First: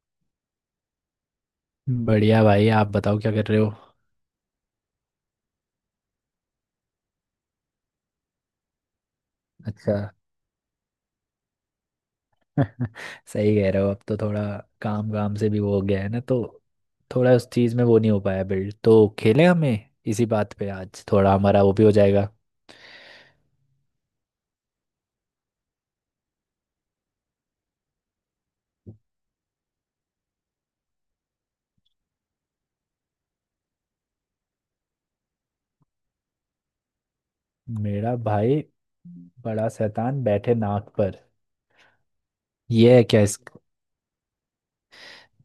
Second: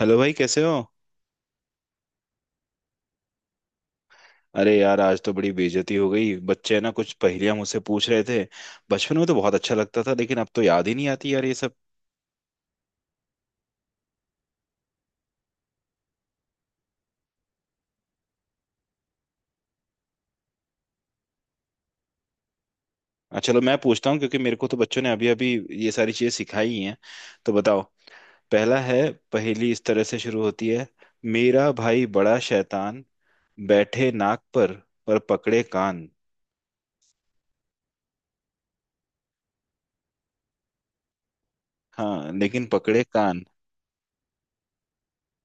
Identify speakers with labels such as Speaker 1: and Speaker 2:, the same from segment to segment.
Speaker 1: Hello भाई, कैसे हो।
Speaker 2: बढ़िया भाई। आप बताओ क्या कर रहे हो?
Speaker 1: अरे यार, आज तो बड़ी बेइज्जती हो गई। बच्चे ना कुछ पहेलियां मुझसे पूछ रहे थे। बचपन में तो बहुत अच्छा
Speaker 2: अच्छा।
Speaker 1: लगता था, लेकिन अब तो याद ही नहीं आती यार ये सब।
Speaker 2: सही कह रहे हो। अब तो थोड़ा काम काम से भी वो हो गया है ना, तो थोड़ा उस चीज़ में वो नहीं हो पाया। बिल्ड तो खेलें हमें, इसी बात पे आज थोड़ा हमारा वो भी हो जाएगा।
Speaker 1: अच्छा, चलो मैं पूछता हूँ, क्योंकि मेरे को तो बच्चों ने अभी अभी ये सारी चीजें सिखाई ही हैं। तो बताओ, पहला है। पहेली इस तरह से शुरू होती है। मेरा भाई बड़ा शैतान, बैठे नाक पर पकड़े कान।
Speaker 2: मेरा भाई बड़ा शैतान, बैठे नाक पर।
Speaker 1: हाँ, लेकिन
Speaker 2: ये है
Speaker 1: पकड़े
Speaker 2: क्या? इस
Speaker 1: कान।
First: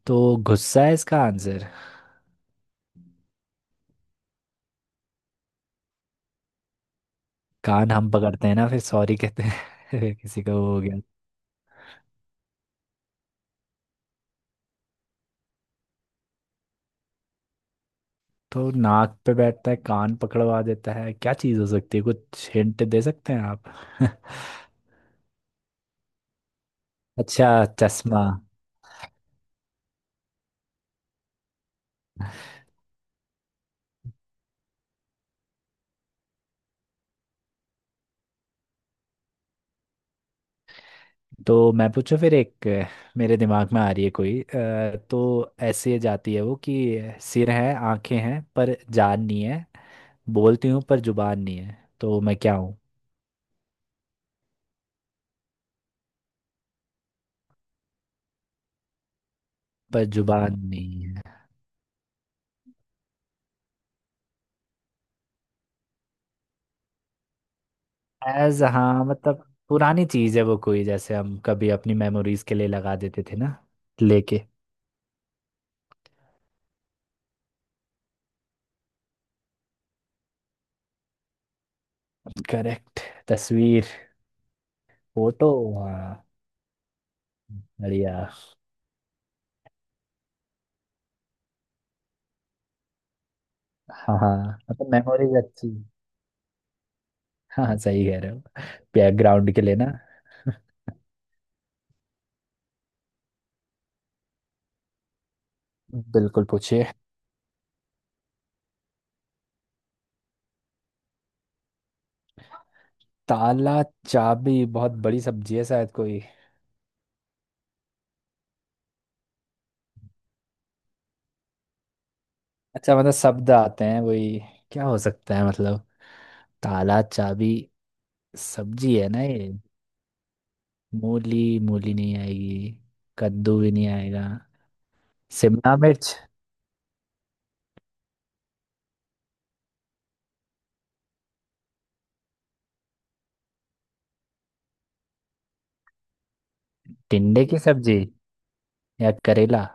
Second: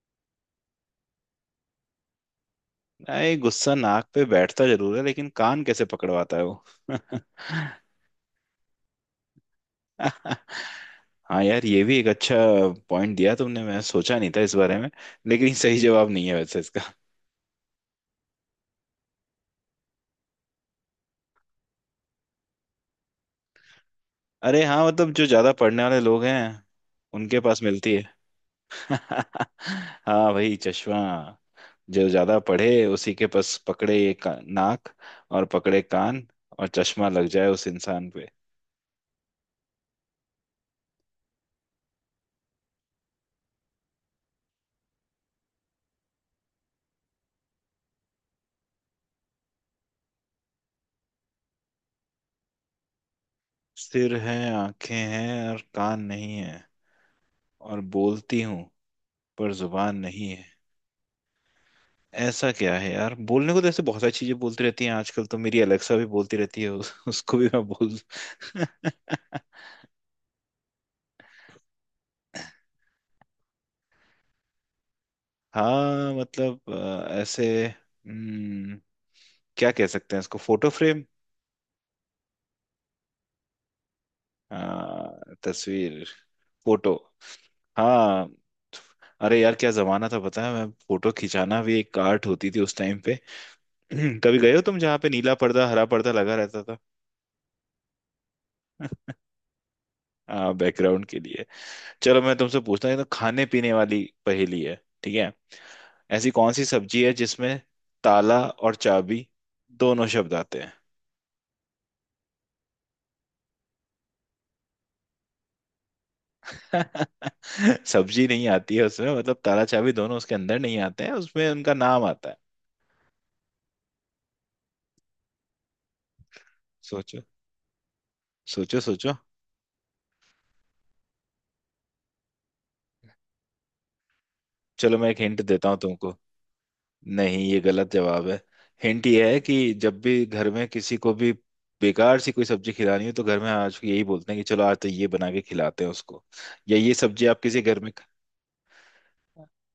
Speaker 2: तो गुस्सा है इसका आंसर।
Speaker 1: अरे, गुस्सा नाक पे बैठता जरूर है, लेकिन कान कैसे पकड़वाता है वो।
Speaker 2: कान हम पकड़ते हैं ना फिर सॉरी कहते हैं। किसी का वो हो।
Speaker 1: हाँ यार, ये भी एक अच्छा पॉइंट दिया तुमने, मैं सोचा नहीं था इस बारे में। लेकिन सही जवाब नहीं है वैसे इसका।
Speaker 2: तो नाक पे बैठता है, कान पकड़वा देता है, क्या चीज हो सकती है? कुछ हिंट दे सकते हैं आप?
Speaker 1: अरे हाँ, मतलब जो ज्यादा पढ़ने वाले लोग हैं, उनके
Speaker 2: अच्छा,
Speaker 1: पास मिलती
Speaker 2: चश्मा।
Speaker 1: है। हाँ भाई, चश्मा। जो ज्यादा पढ़े उसी के पास पकड़े ये का, नाक और पकड़े कान, और चश्मा लग जाए उस इंसान पे।
Speaker 2: तो मैं पूछूं फिर एक मेरे दिमाग में आ रही है कोई। तो ऐसे जाती है वो कि सिर है, आंखें हैं पर जान नहीं है, बोलती हूँ पर जुबान नहीं है, तो मैं क्या हूँ?
Speaker 1: सिर है, आंखें हैं और कान नहीं है, और बोलती हूँ पर जुबान
Speaker 2: पर
Speaker 1: नहीं।
Speaker 2: जुबान नहीं है।
Speaker 1: ऐसा क्या है यार, बोलने को तो ऐसे बहुत सारी चीजें बोलती रहती हैं। आजकल तो मेरी अलेक्सा भी बोलती रहती है, उसको भी मैं बोल।
Speaker 2: एज हाँ, मतलब पुरानी चीज है वो, कोई जैसे हम कभी अपनी मेमोरीज के लिए लगा देते थे ना, लेके।
Speaker 1: हाँ मतलब ऐसे क्या कह सकते हैं इसको, फोटो फ्रेम।
Speaker 2: करेक्ट। तस्वीर।
Speaker 1: हाँ,
Speaker 2: फोटो।
Speaker 1: तस्वीर।
Speaker 2: हाँ।
Speaker 1: फोटो। हाँ।
Speaker 2: बढ़िया।
Speaker 1: अरे यार, क्या जमाना था पता है। मैं, फोटो खिंचाना भी एक आर्ट होती थी उस टाइम पे।
Speaker 2: हाँ हाँ,
Speaker 1: कभी गए हो तुम
Speaker 2: मतलब
Speaker 1: जहाँ पे नीला
Speaker 2: मेमोरीज
Speaker 1: पर्दा,
Speaker 2: अच्छी।
Speaker 1: हरा पर्दा लगा रहता था।
Speaker 2: हाँ हाँ, सही कह रहे हो। बैकग्राउंड के लिए ना।
Speaker 1: बैकग्राउंड के लिए। चलो, मैं तुमसे पूछता हूँ। ये तो खाने पीने वाली पहेली है, ठीक है। ऐसी
Speaker 2: बिल्कुल,
Speaker 1: कौन सी
Speaker 2: पूछिए।
Speaker 1: सब्जी है जिसमें ताला और चाबी दोनों शब्द आते हैं।
Speaker 2: ताला चाबी बहुत बड़ी सब्जी है शायद कोई।
Speaker 1: सब्जी नहीं आती है उसमें, मतलब ताला चाबी दोनों उसके अंदर नहीं आते हैं, उसमें उनका नाम आता है।
Speaker 2: अच्छा, मतलब शब्द आते हैं वही। क्या हो सकता है, मतलब? ताला
Speaker 1: सोचो,
Speaker 2: चाबी।
Speaker 1: सोचो,
Speaker 2: सब्जी है
Speaker 1: सोचो।
Speaker 2: ना ये? मूली मूली नहीं आएगी। कद्दू भी नहीं आएगा।
Speaker 1: चलो, मैं एक हिंट देता
Speaker 2: शिमला
Speaker 1: हूँ तुमको।
Speaker 2: मिर्च।
Speaker 1: नहीं, ये गलत जवाब है। हिंट ये है कि जब भी घर में किसी को भी बेकार सी कोई सब्जी खिलानी हो, तो घर में आज यही बोलते हैं कि चलो आज तो ये बना के खिलाते हैं उसको, या ये सब्जी आप
Speaker 2: टिंडे की
Speaker 1: किसी घर में।
Speaker 2: सब्जी, या करेला।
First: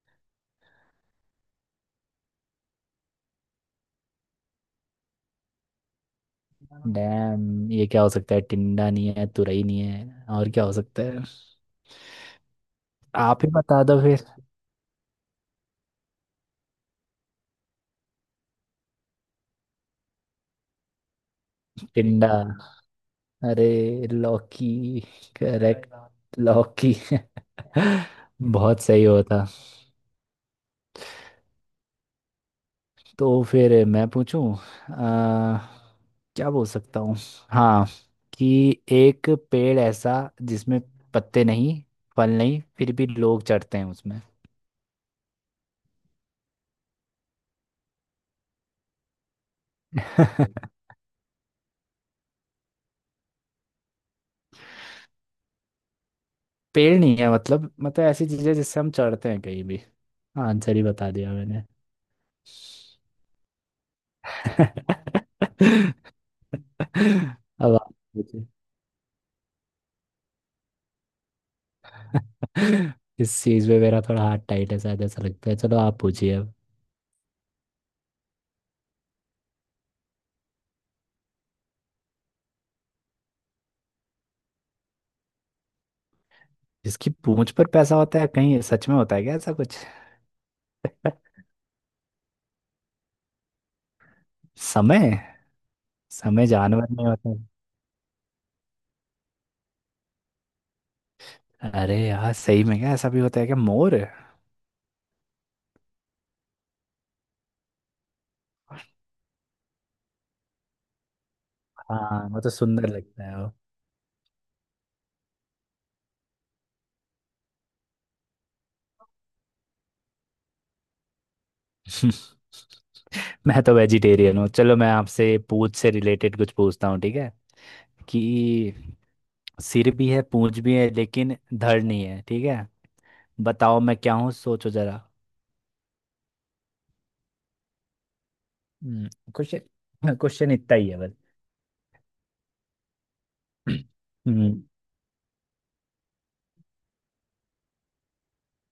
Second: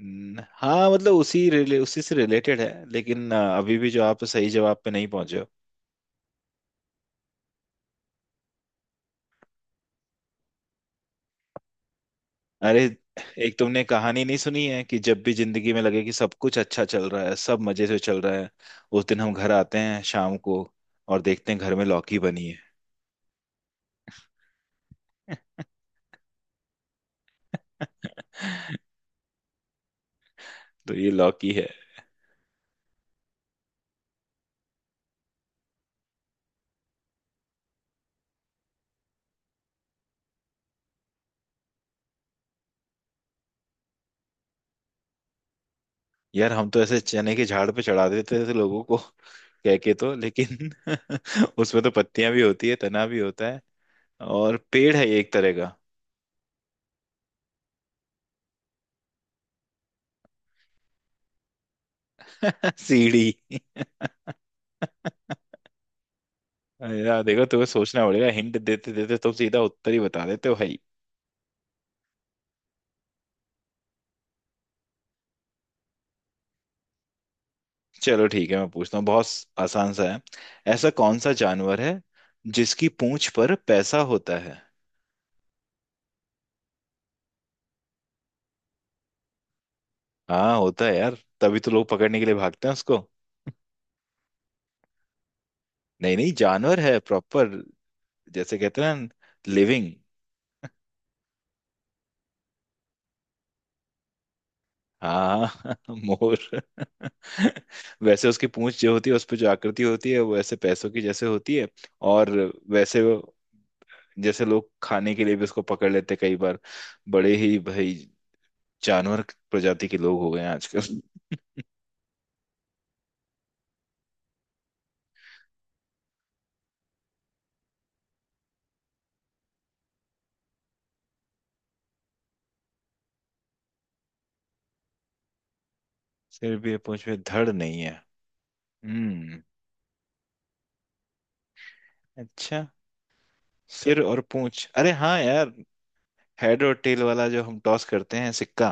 Speaker 1: हाँ, मतलब उसी से रिलेटेड है, लेकिन अभी भी जो आप सही जवाब पे नहीं पहुंचे हो।
Speaker 2: डैम, ये क्या हो सकता है? टिंडा नहीं है, तुरई नहीं है, और क्या हो सकता है?
Speaker 1: अरे,
Speaker 2: आप ही
Speaker 1: एक तुमने
Speaker 2: बता दो
Speaker 1: कहानी
Speaker 2: फिर।
Speaker 1: नहीं सुनी है कि जब भी जिंदगी में लगे कि सब कुछ अच्छा चल रहा है, सब मजे से चल रहा है, उस दिन हम घर आते हैं शाम को और देखते हैं घर में लौकी
Speaker 2: टिंडा।
Speaker 1: बनी है।
Speaker 2: अरे लौकी। करेक्ट। लौकी। बहुत सही होता।
Speaker 1: तो ये लौकी है।
Speaker 2: तो फिर मैं पूछूं आ, क्या बोल सकता हूँ। हाँ, कि एक पेड़ ऐसा जिसमें पत्ते नहीं, फल नहीं, फिर भी लोग चढ़ते हैं उसमें।
Speaker 1: यार, हम तो ऐसे चने के झाड़ पे चढ़ा देते थे लोगों को कह के तो, लेकिन उसमें तो पत्तियां भी होती है, तना भी होता है, और पेड़ है ये एक तरह
Speaker 2: पेड़ नहीं है, मतलब ऐसी चीजें जिससे हम चढ़ते हैं कहीं भी। आंसर ही बता दिया मैंने।
Speaker 1: का। सीढ़ी। यार देखो, तुम्हें
Speaker 2: अब आप
Speaker 1: सोचना पड़ेगा।
Speaker 2: पूछिए।
Speaker 1: हिंट देते देते तुम सीधा उत्तर ही बता देते हो भाई।
Speaker 2: इस चीज में मेरा थोड़ा हाथ टाइट है शायद, ऐसा लगता है। चलो आप पूछिए अब।
Speaker 1: चलो ठीक है, मैं पूछता हूँ। बहुत आसान सा है। ऐसा कौन सा जानवर है जिसकी पूंछ पर पैसा होता है।
Speaker 2: जिसकी पूंछ पर पैसा होता है, कहीं सच में होता है क्या ऐसा कुछ?
Speaker 1: हाँ, होता है यार, तभी तो लोग पकड़ने के लिए भागते हैं उसको।
Speaker 2: समय।
Speaker 1: नहीं नहीं,
Speaker 2: समय
Speaker 1: जानवर
Speaker 2: जानवर
Speaker 1: है
Speaker 2: में होता है।
Speaker 1: प्रॉपर। जैसे कहते हैं ना, लिविंग।
Speaker 2: अरे यार सही में क्या ऐसा भी होता है क्या? मोर?
Speaker 1: हाँ मोर। वैसे उसकी पूंछ जो होती है, उस पर जो आकृति होती है वो ऐसे पैसों की जैसे होती है।
Speaker 2: हाँ,
Speaker 1: और
Speaker 2: वो तो सुंदर
Speaker 1: वैसे
Speaker 2: लगता
Speaker 1: वो,
Speaker 2: है वो।
Speaker 1: जैसे लोग खाने के लिए भी उसको पकड़ लेते हैं कई बार। बड़े ही भाई जानवर प्रजाति के लोग हो गए हैं आजकल।
Speaker 2: मैं तो वेजिटेरियन हूँ। चलो, मैं आपसे पूंछ से रिलेटेड कुछ पूछता हूँ, ठीक है? कि सिर भी है, पूंछ भी है, लेकिन धड़ नहीं है, ठीक है? बताओ मैं क्या हूँ, सोचो जरा।
Speaker 1: सिर भी है, पूंछ में धड़ नहीं है।
Speaker 2: हम्म,
Speaker 1: हम्म
Speaker 2: क्वेश्चन क्वेश्चन इतना ही है बस।
Speaker 1: अच्छा, सिर और
Speaker 2: हम्म।
Speaker 1: पूंछ, अरे हाँ यार, हेड और टेल वाला जो हम टॉस करते हैं, सिक्का।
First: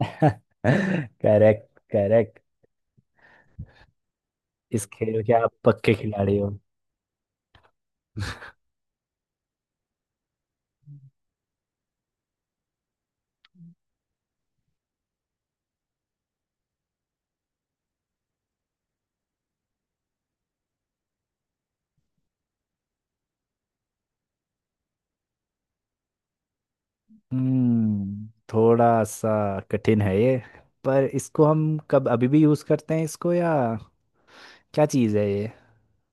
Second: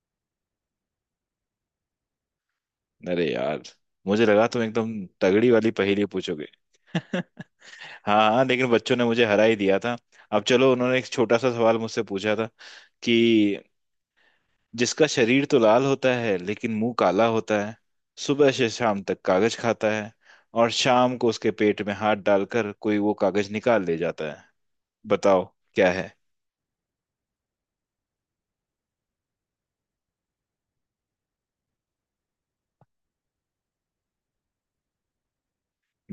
Speaker 2: Correct correct.
Speaker 1: अरे यार, मुझे लगा तुम
Speaker 2: इस
Speaker 1: एकदम
Speaker 2: खेल के
Speaker 1: तगड़ी
Speaker 2: आप
Speaker 1: वाली
Speaker 2: पक्के
Speaker 1: पहेली
Speaker 2: खिलाड़ी
Speaker 1: पूछोगे।
Speaker 2: हो।
Speaker 1: हाँ हाँ, लेकिन बच्चों ने मुझे हरा ही दिया था। अब चलो, उन्होंने एक छोटा सा सवाल मुझसे पूछा था कि जिसका शरीर तो लाल होता है लेकिन मुंह काला होता है, सुबह से शाम तक कागज खाता है, और शाम को उसके पेट में हाथ डालकर कोई वो कागज निकाल ले जाता है। बताओ, क्या है।
Speaker 2: हम्म थोड़ा सा कठिन है ये। पर इसको हम कब अभी भी यूज करते हैं इसको, या क्या चीज है ये?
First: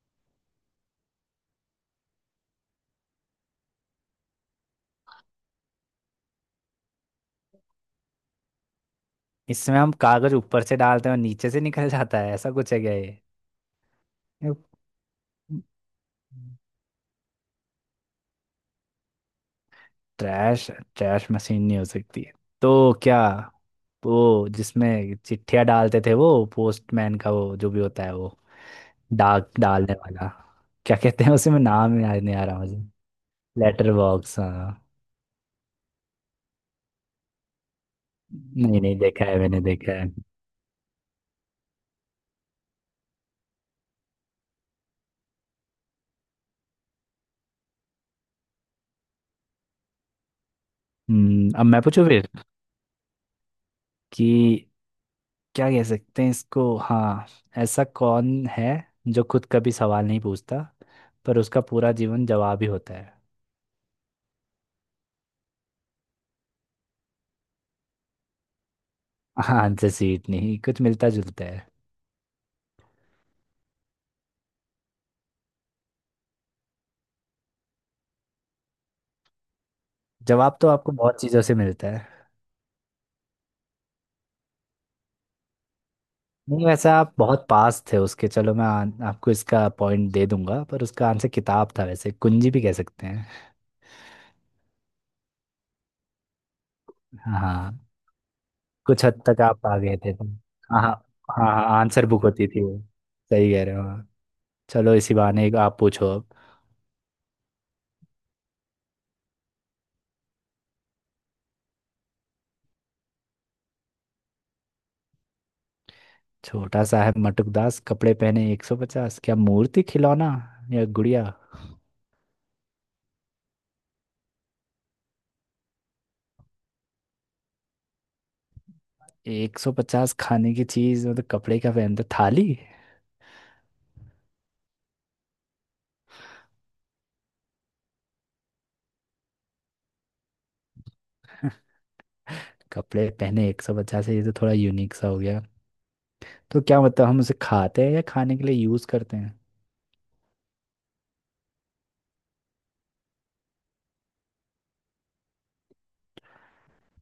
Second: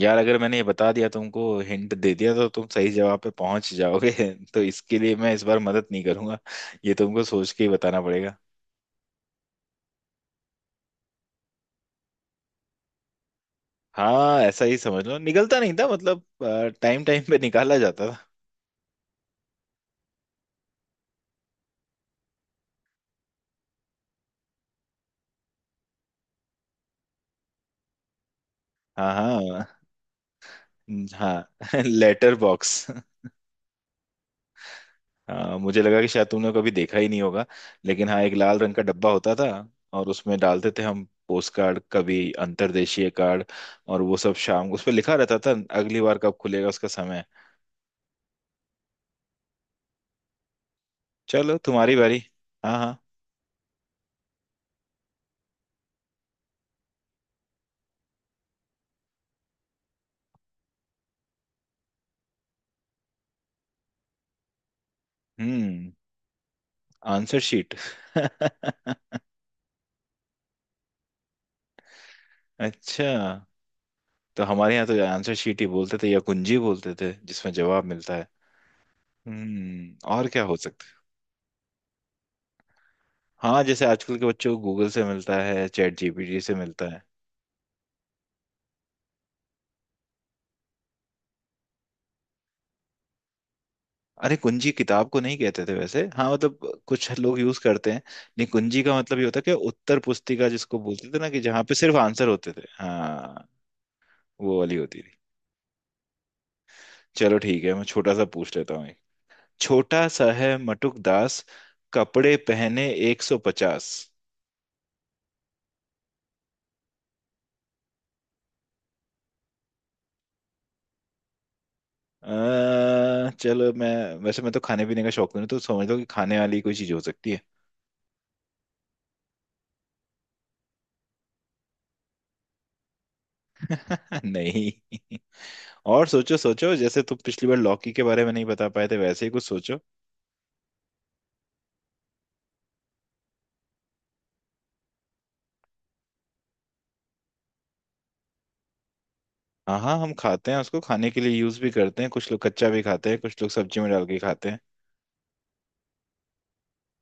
Speaker 1: यार, अगर मैंने ये बता दिया तुमको, हिंट दे दिया, तो तुम सही जवाब पे पहुंच जाओगे। तो इसके लिए मैं इस बार मदद नहीं करूंगा। ये तुमको सोच के ही बताना पड़ेगा।
Speaker 2: इसमें हम कागज ऊपर से डालते हैं और नीचे से निकल जाता है, ऐसा कुछ है क्या ये?
Speaker 1: हाँ, ऐसा ही समझ लो। निकलता नहीं था, मतलब टाइम टाइम पे निकाला जाता था।
Speaker 2: ट्रैश। ट्रैश मशीन नहीं हो सकती है? तो क्या, वो जिसमें चिट्ठियां डालते थे वो, पोस्टमैन का वो जो भी होता है वो,
Speaker 1: हाँ,
Speaker 2: डाक
Speaker 1: हाँ,
Speaker 2: डालने वाला, क्या कहते हैं उसे, मैं
Speaker 1: हाँ।
Speaker 2: नाम याद
Speaker 1: लेटर
Speaker 2: नहीं आ रहा मुझे।
Speaker 1: बॉक्स।
Speaker 2: लेटर बॉक्स, हाँ।
Speaker 1: हाँ, मुझे लगा कि शायद तुमने कभी देखा ही नहीं होगा। लेकिन हाँ, एक लाल रंग
Speaker 2: नहीं
Speaker 1: का
Speaker 2: नहीं,
Speaker 1: डब्बा
Speaker 2: देखा
Speaker 1: होता
Speaker 2: है
Speaker 1: था,
Speaker 2: मैंने, देखा
Speaker 1: और
Speaker 2: है।
Speaker 1: उसमें डालते थे हम पोस्ट कार्ड, कभी अंतर्देशीय कार्ड। और वो सब शाम को, उस पर लिखा रहता था अगली बार कब खुलेगा, उसका समय। चलो,
Speaker 2: अब मैं
Speaker 1: तुम्हारी
Speaker 2: पूछूं
Speaker 1: बारी।
Speaker 2: फिर
Speaker 1: हाँ हाँ।
Speaker 2: कि क्या कह सकते हैं इसको, हाँ। ऐसा कौन है जो खुद कभी सवाल नहीं पूछता, पर उसका पूरा जीवन जवाब ही होता है?
Speaker 1: हम्म आंसर शीट।
Speaker 2: हाँ, आंसर सीट नहीं, कुछ मिलता जुलता है।
Speaker 1: अच्छा, तो हमारे यहाँ तो आंसर शीट ही बोलते थे, या कुंजी बोलते थे जिसमें जवाब मिलता है। हम्म, और क्या हो
Speaker 2: जवाब तो
Speaker 1: सकता
Speaker 2: आपको
Speaker 1: है।
Speaker 2: बहुत चीज़ों से मिलता है।
Speaker 1: हाँ, जैसे आजकल के बच्चों को गूगल से मिलता है, चैट जीपीटी से
Speaker 2: नहीं,
Speaker 1: मिलता
Speaker 2: वैसे
Speaker 1: है।
Speaker 2: आप बहुत पास थे उसके। चलो, मैं आपको इसका पॉइंट दे दूंगा, पर उसका आंसर किताब था, वैसे कुंजी भी कह सकते हैं।
Speaker 1: अरे, कुंजी किताब को नहीं कहते थे वैसे। हाँ मतलब कुछ लोग यूज
Speaker 2: हाँ।
Speaker 1: करते हैं। नहीं, कुंजी का
Speaker 2: कुछ
Speaker 1: मतलब
Speaker 2: हद
Speaker 1: ये होता
Speaker 2: तक
Speaker 1: है कि
Speaker 2: आप आ गए
Speaker 1: उत्तर
Speaker 2: थे तुम।
Speaker 1: पुस्तिका जिसको
Speaker 2: हाँ हाँ।
Speaker 1: बोलते थे ना, कि
Speaker 2: हाँ
Speaker 1: जहाँ पे
Speaker 2: हाँ,
Speaker 1: सिर्फ
Speaker 2: आंसर बुक
Speaker 1: आंसर
Speaker 2: होती
Speaker 1: होते
Speaker 2: थी
Speaker 1: थे।
Speaker 2: वो।
Speaker 1: हाँ,
Speaker 2: सही कह रहे हो, हाँ।
Speaker 1: वो वाली
Speaker 2: चलो,
Speaker 1: होती
Speaker 2: इसी
Speaker 1: थी।
Speaker 2: बहाने एक आप पूछो अब।
Speaker 1: चलो ठीक है, मैं छोटा सा पूछ लेता हूँ एक। छोटा सा है मटुक दास, कपड़े पहने 150।
Speaker 2: छोटा सा है मटुकदास कपड़े पहने 150, क्या मूर्ति, खिलौना, या गुड़िया?
Speaker 1: अः चलो मैं, वैसे मैं तो खाने पीने का शौकीन हूँ, तो समझ लो कि खाने वाली कोई चीज हो सकती है।
Speaker 2: 150 खाने की चीज, मतलब कपड़े क्या पहनते, थाली?
Speaker 1: नहीं, और सोचो सोचो। जैसे तुम पिछली बार लौकी के बारे में नहीं बता पाए थे, वैसे ही कुछ सोचो।
Speaker 2: कपड़े पहने 150 है, ये तो थोड़ा यूनिक सा हो गया। तो क्या मतलब हम उसे खाते हैं, या खाने के लिए यूज करते हैं?
Speaker 1: हाँ हाँ, हम खाते हैं उसको, खाने के लिए यूज भी करते हैं। कुछ लोग कच्चा भी खाते हैं, कुछ लोग सब्जी में डाल के खाते हैं।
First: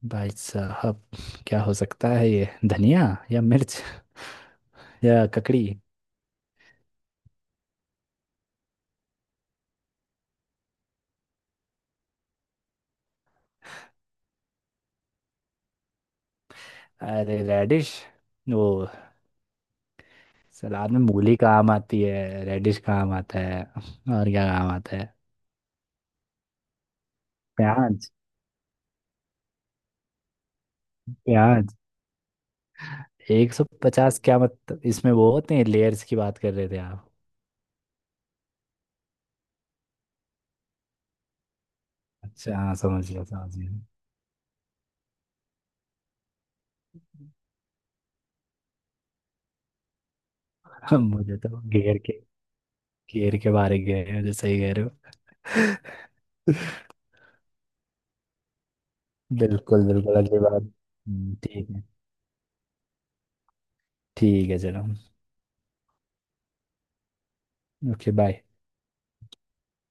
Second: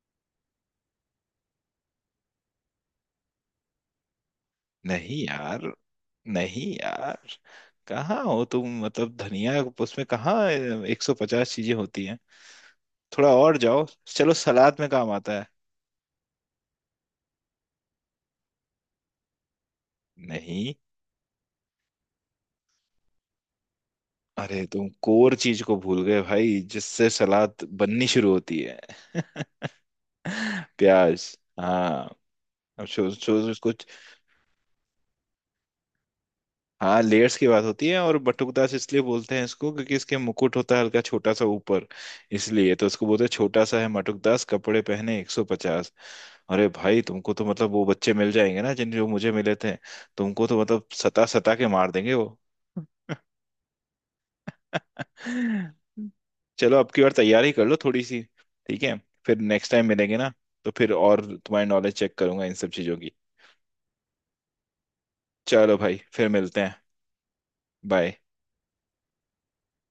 Speaker 2: भाई साहब, क्या हो सकता है ये, धनिया? या मिर्च?
Speaker 1: नहीं
Speaker 2: या
Speaker 1: यार,
Speaker 2: ककड़ी?
Speaker 1: नहीं यार, कहाँ हो तुम। मतलब धनिया उसमें कहाँ एक सौ पचास चीजें होती हैं। थोड़ा और जाओ, चलो सलाद में काम आता है।
Speaker 2: अरे रेडिश, वो।
Speaker 1: नहीं।
Speaker 2: सलाद में मूली काम आती है, रेडिश काम आता है, और क्या
Speaker 1: अरे,
Speaker 2: काम
Speaker 1: तुम
Speaker 2: आता है?
Speaker 1: कोर चीज को भूल गए भाई, जिससे सलाद बननी
Speaker 2: प्याज।
Speaker 1: शुरू होती है। प्याज,
Speaker 2: प्याज
Speaker 1: हाँ। अब सोच सोच
Speaker 2: एक सौ
Speaker 1: उसको।
Speaker 2: पचास क्या मतलब इसमें वो होते हैं, लेयर्स की बात कर रहे थे
Speaker 1: हाँ,
Speaker 2: आप?
Speaker 1: लेयर्स की बात होती है। और बटुकदास इसलिए बोलते हैं इसको क्योंकि इसके मुकुट होता है, हल्का छोटा सा ऊपर।
Speaker 2: अच्छा
Speaker 1: इसलिए
Speaker 2: हाँ,
Speaker 1: तो इसको
Speaker 2: समझ
Speaker 1: बोलते
Speaker 2: गया
Speaker 1: हैं,
Speaker 2: समझ
Speaker 1: छोटा
Speaker 2: गया।
Speaker 1: सा है मटुकदास कपड़े पहने 150। अरे भाई, तुमको तो मतलब वो बच्चे मिल जाएंगे ना, जिन जो मुझे मिले थे। तुमको तो मतलब सता
Speaker 2: मुझे
Speaker 1: सता
Speaker 2: तो
Speaker 1: के मार
Speaker 2: घेर
Speaker 1: देंगे
Speaker 2: के,
Speaker 1: वो।
Speaker 2: घेर के बारे गए हैं मुझे, सही कह रहे हो।
Speaker 1: चलो, अब की बार तैयारी कर लो थोड़ी सी, ठीक है। फिर नेक्स्ट टाइम
Speaker 2: बिल्कुल बिल्कुल,
Speaker 1: मिलेंगे ना,
Speaker 2: अगली बार
Speaker 1: तो फिर और तुम्हारी
Speaker 2: ठीक है।
Speaker 1: नॉलेज चेक करूंगा इन सब चीजों की।
Speaker 2: ठीक है चलो।
Speaker 1: चलो भाई, फिर मिलते हैं।
Speaker 2: Okay,
Speaker 1: bye.
Speaker 2: बाय।